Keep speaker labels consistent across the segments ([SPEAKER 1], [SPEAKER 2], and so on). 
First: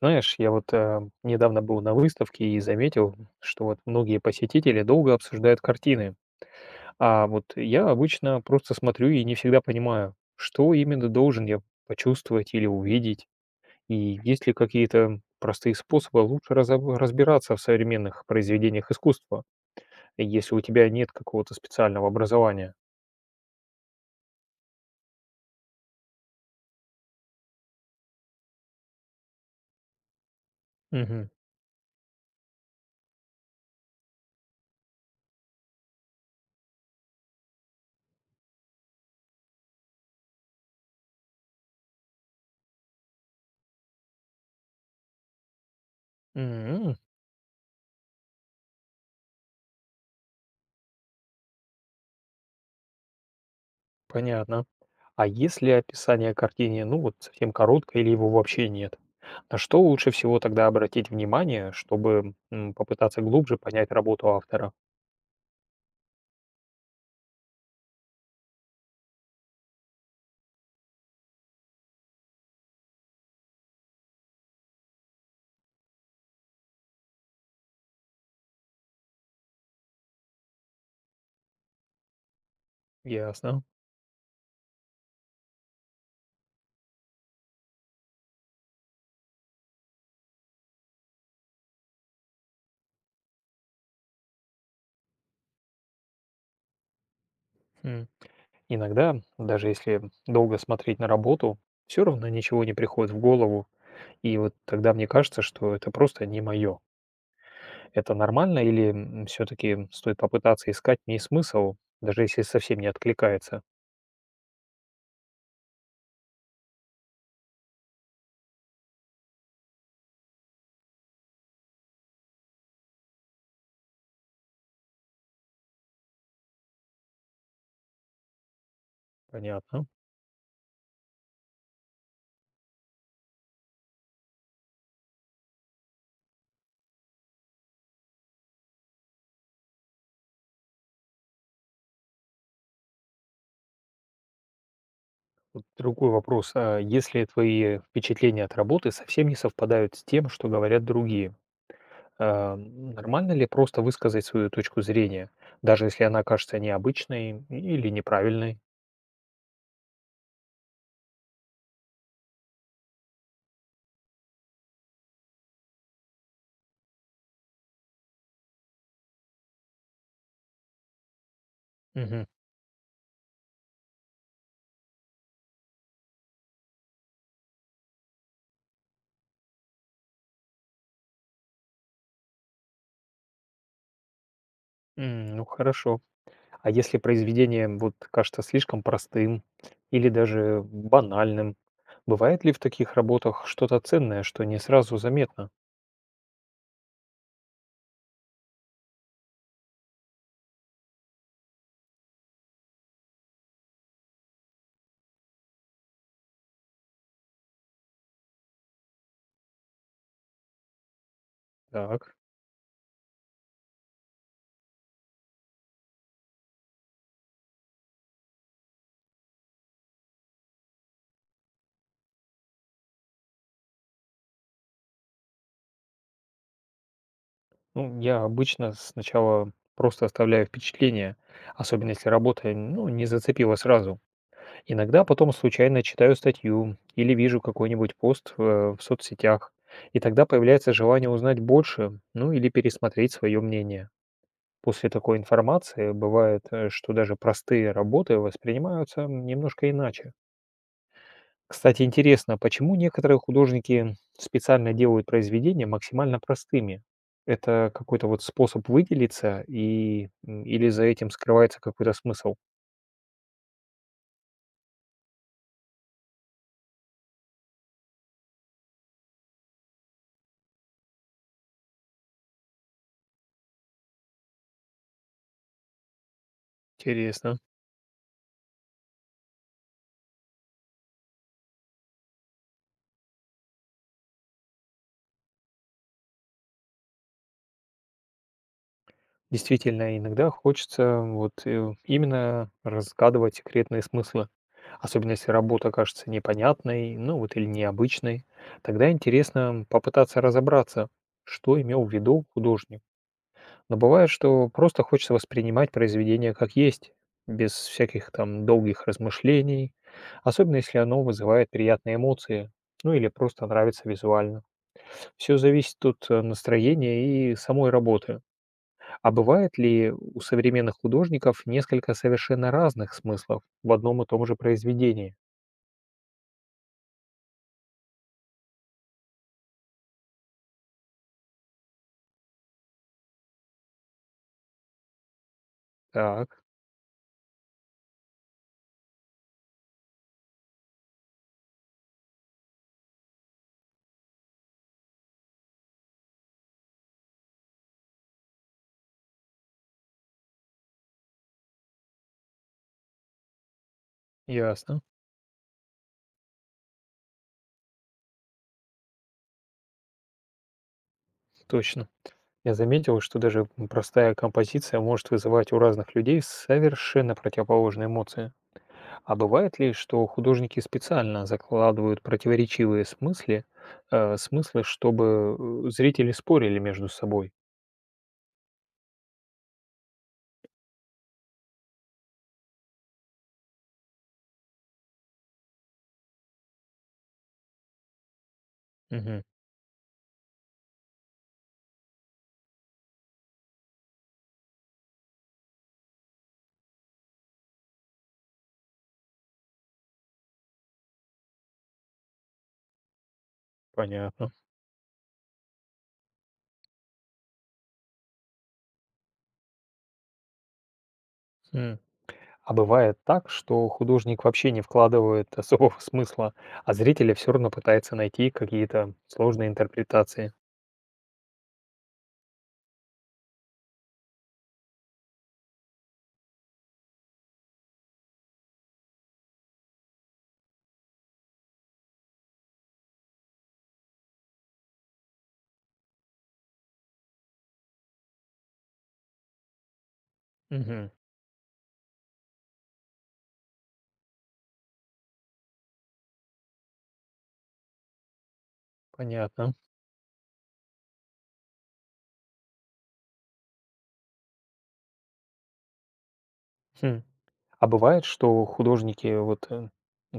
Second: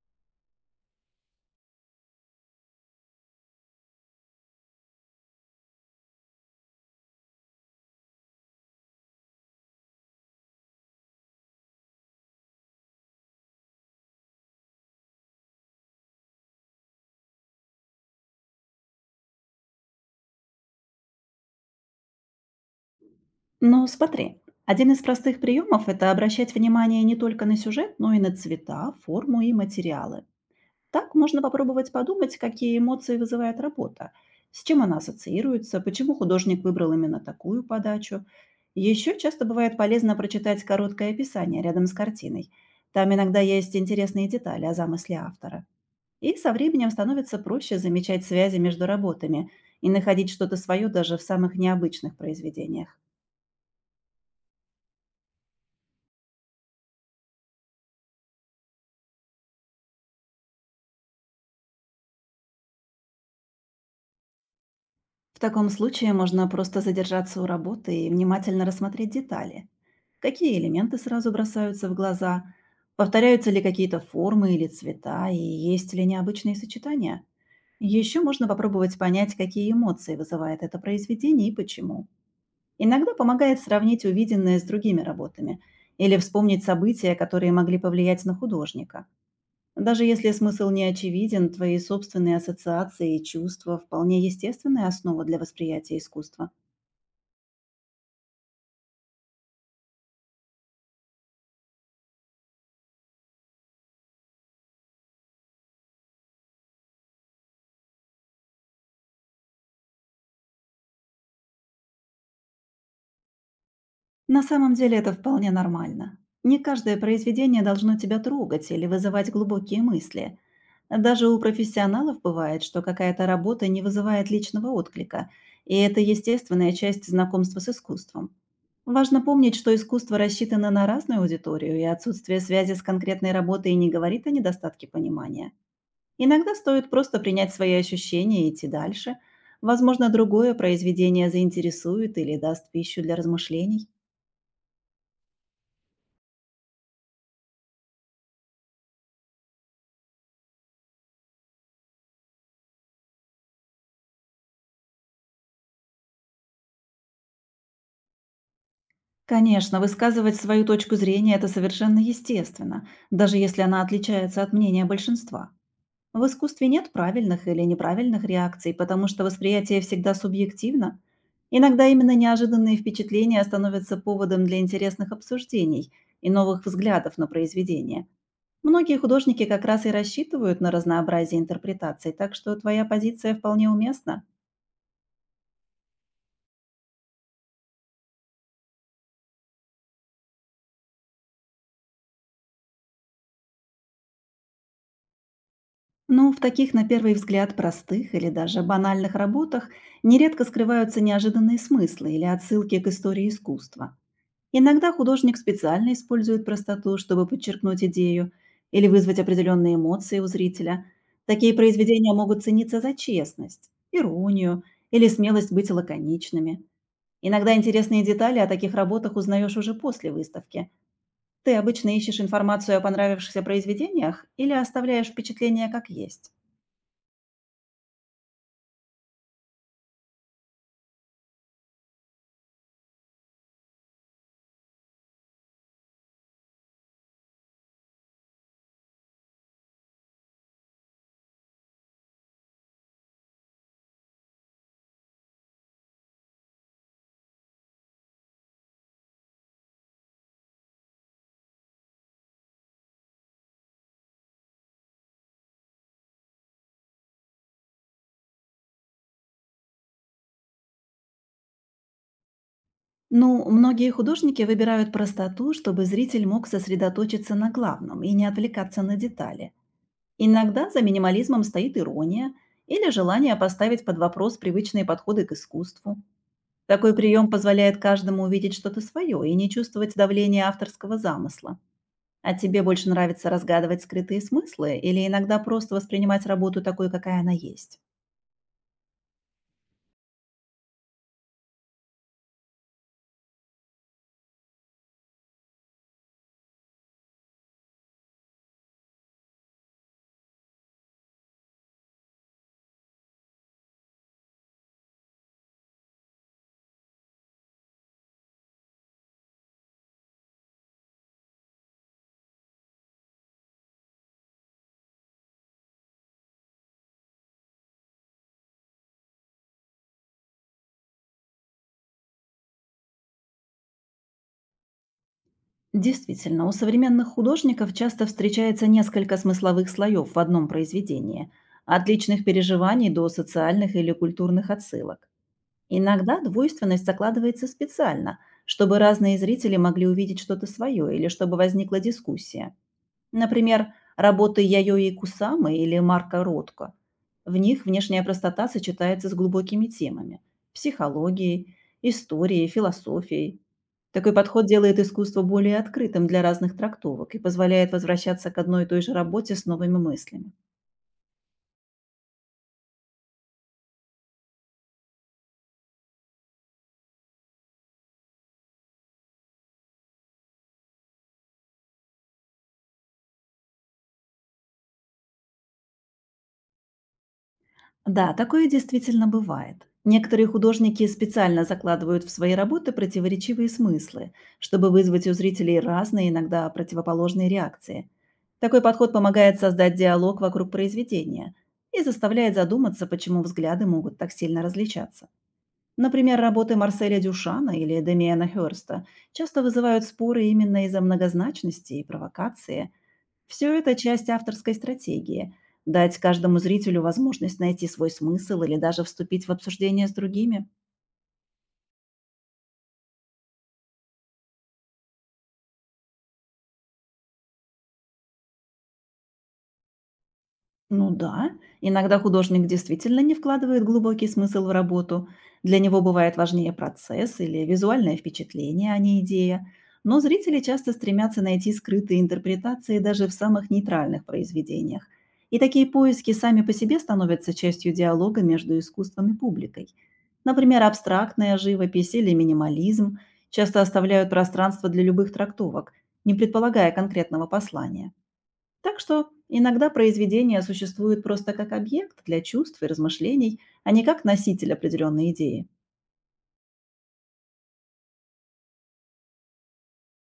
[SPEAKER 1] Знаешь, я вот недавно был на выставке и заметил, что вот многие посетители долго обсуждают картины, а вот я обычно просто смотрю и не всегда понимаю, что именно должен я почувствовать или увидеть, и есть ли какие-то простые способы лучше разбираться в современных произведениях искусства, если у тебя нет какого-то специального образования.
[SPEAKER 2] Ну, смотри, один из простых приемов– это обращать внимание не только на сюжет, но и на цвета, форму и материалы. Так
[SPEAKER 1] Мгм.
[SPEAKER 2] можно попробовать подумать, какие эмоции вызывает работа, с чем она ассоциируется, почему художник выбрал именно такую подачу. Еще часто бывает полезно прочитать короткое описание рядом с картиной. Там иногда есть интересные детали о замысле автора. И со временем
[SPEAKER 1] М,
[SPEAKER 2] становится проще замечать связи между работами и находить что-то свое даже в самых необычных произведениях.
[SPEAKER 1] Понятно. А если описание картине, ну вот совсем короткое или его вообще нет? На что лучше всего тогда обратить внимание, чтобы попытаться глубже понять работу автора?
[SPEAKER 2] В таком случае можно просто задержаться у работы и внимательно рассмотреть детали. Какие элементы сразу бросаются в глаза? Повторяются ли какие-то формы или цвета? И есть ли необычные сочетания? Еще можно попробовать понять, какие эмоции вызывает это произведение и почему. Иногда помогает
[SPEAKER 1] Ясно.
[SPEAKER 2] сравнить увиденное с другими работами или вспомнить события, которые могли повлиять на художника. Даже если смысл не очевиден, твои собственные ассоциации и чувства– вполне естественная основа для восприятия искусства.
[SPEAKER 1] М. Иногда, даже если долго смотреть на работу, все равно ничего не приходит в голову. И вот тогда мне кажется, что это просто не мое. Это нормально или все-таки стоит попытаться искать в ней смысл, даже если совсем не откликается?
[SPEAKER 2] На самом деле это вполне нормально. Не каждое произведение должно тебя трогать или вызывать глубокие мысли. Даже у профессионалов бывает, что какая-то работа не вызывает личного отклика, и это естественная часть знакомства с искусством. Важно помнить, что
[SPEAKER 1] Понятно.
[SPEAKER 2] искусство рассчитано на разную аудиторию, и отсутствие связи с конкретной работой не говорит о недостатке понимания. Иногда стоит просто принять свои ощущения и идти дальше. Возможно, другое произведение заинтересует или даст пищу для размышлений.
[SPEAKER 1] Другой вопрос. А если твои впечатления от работы совсем не совпадают с тем, что говорят другие, а, нормально ли просто высказать свою точку зрения, даже если она кажется необычной или неправильной?
[SPEAKER 2] Конечно, высказывать свою точку зрения– это совершенно естественно, даже если она отличается от мнения большинства. В искусстве нет правильных или неправильных реакций, потому что восприятие всегда субъективно. Иногда именно
[SPEAKER 1] Мгм.
[SPEAKER 2] неожиданные впечатления становятся поводом для интересных обсуждений и новых взглядов на произведение. Многие художники как раз и рассчитывают на разнообразие интерпретаций, так что твоя позиция вполне уместна.
[SPEAKER 1] Ну хорошо. А если произведение вот кажется слишком простым или даже банальным, бывает ли в таких работах что-то ценное, что не сразу заметно?
[SPEAKER 2] Но в таких, на первый взгляд, простых или даже банальных работах нередко скрываются неожиданные смыслы или отсылки к истории искусства. Иногда художник специально использует простоту, чтобы подчеркнуть идею или вызвать определенные эмоции у зрителя. Такие произведения
[SPEAKER 1] Так.
[SPEAKER 2] могут цениться за честность, иронию или смелость быть лаконичными. Иногда интересные детали о таких работах узнаешь уже после выставки. Ты обычно ищешь информацию о понравившихся произведениях или оставляешь впечатление как есть?
[SPEAKER 1] Ну, я обычно сначала просто оставляю впечатление, особенно если работа, ну, не зацепила сразу. Иногда потом случайно читаю статью или вижу какой-нибудь пост в соцсетях, и тогда появляется желание узнать больше, ну, или пересмотреть свое мнение. После такой информации бывает, что даже простые работы воспринимаются немножко иначе. Кстати, интересно, почему некоторые художники специально делают произведения максимально простыми? Это какой-то вот способ выделиться и или за этим скрывается какой-то смысл?
[SPEAKER 2] Ну, многие художники выбирают простоту, чтобы зритель мог сосредоточиться на главном и не отвлекаться на детали. Иногда за минимализмом стоит ирония или желание поставить под вопрос привычные подходы к искусству. Такой прием
[SPEAKER 1] Интересно.
[SPEAKER 2] позволяет каждому увидеть что-то свое и не чувствовать давления авторского замысла. А тебе больше нравится разгадывать скрытые смыслы или иногда просто воспринимать работу такой, какая она есть?
[SPEAKER 1] Действительно, иногда хочется вот именно разгадывать секретные смыслы. Особенно если работа кажется непонятной, ну вот или необычной, тогда интересно попытаться разобраться, что имел в виду художник. Но бывает, что просто хочется воспринимать произведение как есть, без всяких там долгих размышлений, особенно если оно вызывает приятные эмоции, ну или просто нравится визуально. Все зависит от настроения и самой работы. А бывает ли у современных художников несколько совершенно разных смыслов в одном и том же произведении?
[SPEAKER 2] Действительно, у современных художников часто встречается несколько смысловых слоев в одном произведении, от личных переживаний до социальных или культурных отсылок. Иногда
[SPEAKER 1] Так,
[SPEAKER 2] двойственность закладывается специально, чтобы разные зрители могли увидеть что-то свое или чтобы возникла дискуссия. Например, работы Яёи Кусамы или Марка Ротко. В них внешняя простота сочетается с глубокими темами– психологией, историей, философией. Такой подход делает
[SPEAKER 1] ясно,
[SPEAKER 2] искусство более открытым для разных трактовок и позволяет возвращаться к одной и той же работе с новыми мыслями.
[SPEAKER 1] точно. Я заметил, что даже простая композиция может вызывать у разных людей совершенно противоположные эмоции. А бывает ли, что художники специально закладывают противоречивые смыслы, чтобы зрители спорили между собой?
[SPEAKER 2] Да, такое действительно бывает. Некоторые художники специально закладывают в свои работы противоречивые смыслы, чтобы вызвать у зрителей разные, иногда противоположные реакции. Такой подход
[SPEAKER 1] Мгм.
[SPEAKER 2] помогает создать диалог вокруг произведения и заставляет задуматься, почему взгляды могут так сильно различаться. Например, работы Марселя Дюшана или Демиана Хёрста часто вызывают споры именно из-за многозначности и провокации, все это часть
[SPEAKER 1] Понятно.
[SPEAKER 2] авторской стратегии– дать каждому зрителю возможность найти свой смысл или даже вступить в обсуждение с другими.
[SPEAKER 1] М. А бывает так, что художник вообще не вкладывает особого смысла, а зрители все равно пытаются найти какие-то сложные интерпретации.
[SPEAKER 2] Ну да, иногда художник действительно не вкладывает глубокий смысл в работу. Для него бывает важнее процесс или визуальное впечатление, а не идея. Но зрители часто стремятся найти скрытые интерпретации даже в самых нейтральных произведениях. И такие поиски сами по себе становятся частью диалога между искусством и публикой. Например,
[SPEAKER 1] Мгм.
[SPEAKER 2] абстрактная живопись или минимализм часто оставляют пространство для любых трактовок, не предполагая конкретного послания. Так что
[SPEAKER 1] Понятно.
[SPEAKER 2] иногда произведение существует просто как объект для чувств и размышлений, а не как носитель определенной идеи.
[SPEAKER 1] Хм. А бывает, что художники вот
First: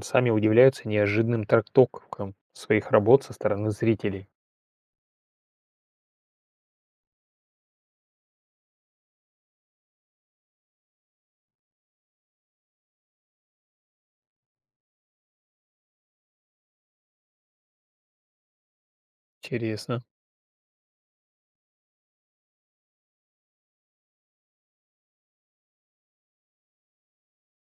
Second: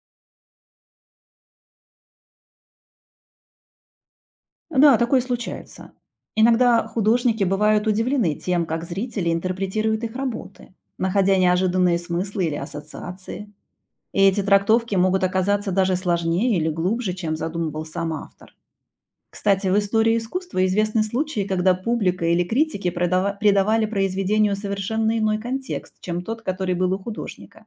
[SPEAKER 1] сами удивляются неожиданным трактовкам своих работ со стороны зрителей.
[SPEAKER 2] Да, такое случается. Иногда художники бывают удивлены тем, как зрители интерпретируют их работы, находя неожиданные смыслы или ассоциации. И эти трактовки могут оказаться даже сложнее или глубже, чем задумывал сам автор. Кстати, в
[SPEAKER 1] Интересно.
[SPEAKER 2] истории искусства известны случаи, когда публика или критики придавали произведению совершенно иной контекст, чем тот, который был у художника.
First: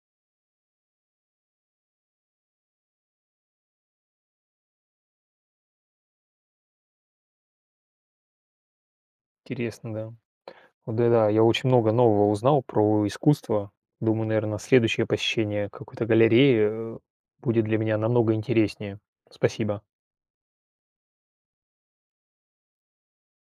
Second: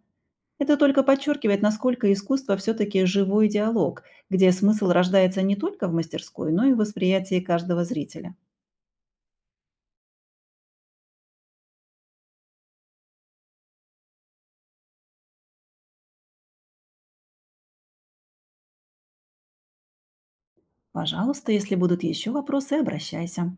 [SPEAKER 2] Это только подчеркивает, насколько искусство все-таки живой диалог, где смысл рождается не только в мастерской, но и в восприятии каждого зрителя.
[SPEAKER 1] Интересно, да. Вот да, да, я очень много нового узнал про искусство. Думаю, наверное, следующее посещение какой-то галереи будет для меня намного интереснее. Спасибо.
[SPEAKER 2] Пожалуйста, если будут еще вопросы, обращайся.